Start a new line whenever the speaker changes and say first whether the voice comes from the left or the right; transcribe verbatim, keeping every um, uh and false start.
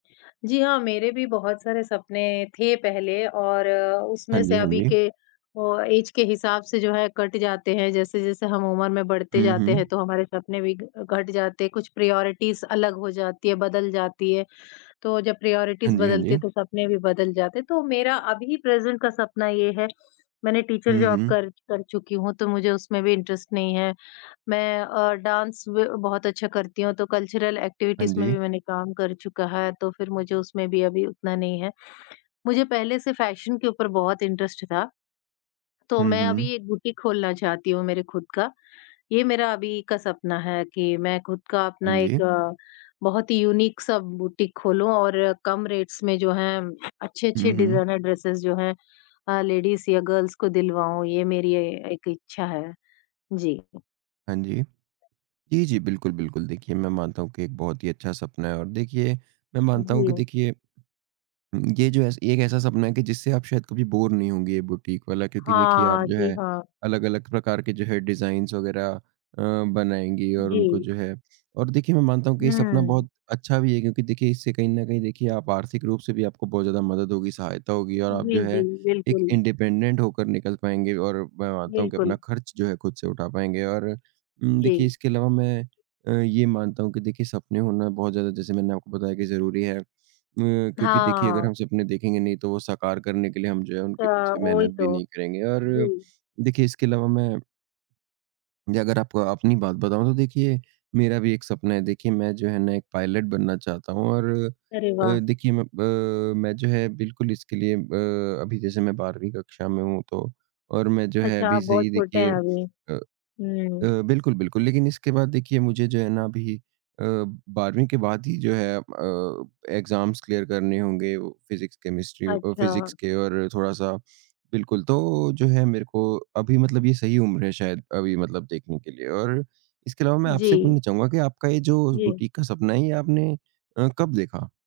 left: जी हाँ, मेरे भी बहुत सारे सपने थे पहले और
right: हाँ
left: उसमें
right: जी,
left: से
right: हाँ
left: अभी
right: जी।
left: के ओ, ऐज के हिसाब से जो है कट जाते हैं, जैसे-जैसे हम उम्र में बढ़ते
right: हुँ,
left: जाते हैं
right: हुँ।
left: तो हमारे सपने भी ग घट जाते हैं, कुछ प्रायोरिटीज़ अलग हो जाती है, बदल जाती है। तो जब
right: हाँ
left: प्रायोरिटीज़
right: जी, हाँ
left: बदलती है
right: जी।
left: तो सपने भी बदल जाते हैं, तो मेरा अभी प्रेज़ेंट का सपना ये है मैंने टीचर
right: हुँ,
left: जॉब
right: हुँ।
left: कर कर चुकी हूँ तो मुझे उसमें भी इंटरेस्ट नहीं है, मैं अ, डांस ब बहुत अच्छा करती हूँ तो कल्चरल
right: हाँ
left: एक्टिविटीज़ में भी
right: जी।
left: मैंने काम कर चुका है तो फिर मुझे उसमें भी अभी उतना नहीं है। मुझे पहले से फैशन के ऊपर बहुत इंटरेस्ट था, तो
right: हुँ,
left: मैं
right: हुँ।
left: अभी एक बुटीक खोलना चाहती हूँ मेरे ख़ुद का, ये मेरा अभी का सपना है कि मैं ख़ुद का अपना
right: हाँ जी।
left: एक बहुत ही यूनिक सा बुटीक खोलूँ और कम रेट्स में जो हैं अच्छे-अच्छे
right: हुँ, हुँ।
left: डिज़ाइनर ड्रेसेज़ जो हैं अ, लेडीज़ या गर्ल्स को दिलवाऊँ। ये मेरी ए एक इच्छा है। जी।
right: हाँ जी। जी, जी बिल्कुल, बिल्कुल। देखिए, मैं मानता हूँ कि एक बहुत ही अच्छा सपना है और देखिए मैं मानता हूँ कि
left: जी।
right: देखिए, ये जो ऐस एक ऐसा सपना है कि जिससे आप शायद कभी बोर नहीं होंगे ये बुटीक वाला, क्योंकि देखिए आप
left: हाँ,
right: जो
left: जी
right: है
left: हाँ।
right: अलग-अलग प्रकार के जो है, डिज़ाइन्स वग़ैरह अ, बनाएँगे और उनको
left: जी।
right: जो है और देखिए मैं मानता हूँ कि ये सपना
left: हुँ।
right: बहुत अच्छा भी है, क्योंकि देखिए इससे कहीं न कहीं देखिए आप आर्थिक रूप से भी आपको बहुत ज़्यादा मदद होगी, सहायता होगी और आप जो
left: जी,
right: है
left: जी,
right: एक
left: बिल्कुल।
right: इंडिपेंडेंट होकर निकल पाएँगे और मैं मानता हूँ कि
left: बिल्कुल।
right: अपना खर्च जो है ख़ुद से उठा पाएँगे। और उम, देखिए
left: जी।
right: इसके अलावा मैं अ, ये मानता हूँ कि देखिए सपने होना बहुत ज़्यादा जैसे मैंने आपको बताया कि ज़रूरी है, म क्योंकि देखिए अगर
left: हाँ।
right: हम सपने देखेंगे नहीं, तो वो साकार करने के लिए हम जो है
left: त
right: उनके पीछे
left: वही
right: मेहनत भी
left: तो।
right: नहीं करेंगे और
left: जी।
right: देखिए इसके अलावा मैं जगर आप अपनी बात बताऊँ तो देखिए, मेरा भी एक सपना है, देखिए मैं जो है ना एक पायलट बनना चाहता हूँ और
left: अरे,
right: अ,
left: वाह!
right: देखिए मैं प अ, मैं जो है बिल्कुल इसके लिए अ, अभी जैसे मैं बारहवीं कक्षा में हूँ तो और मैं जो है
left: अच्छा,
right: अभी
left: आप
right: से
left: बहुत
right: ही
left: छोटे
right: देखिए
left: हैं अभी।
right: अ अ,
left: हुँ।
right: बिल्कुल, बिल्कुल। लेकिन इसके बाद देखिए मुझे जो है ना अभी अ, बारहवीं के बाद ही जो है अ, एग्ज़ाम्स क्लियर करने होंगे, फिज़िक्स, केमिस्ट्री अ,
left: अच्छा।
right: फिज़िक्स के और थोड़ा-सा बिल्कुल, तो जो है, मेरे को अभी मतलब ये सही उम्र है शायद अभी मतलब देखने के लिए और इसके अलावा मैं आपसे
left: जी।
right: पूछना चाहूँगा कि आपका ये जो
left: जी।
right: बुटीक का सपना है ये आपने अ, कब देखा?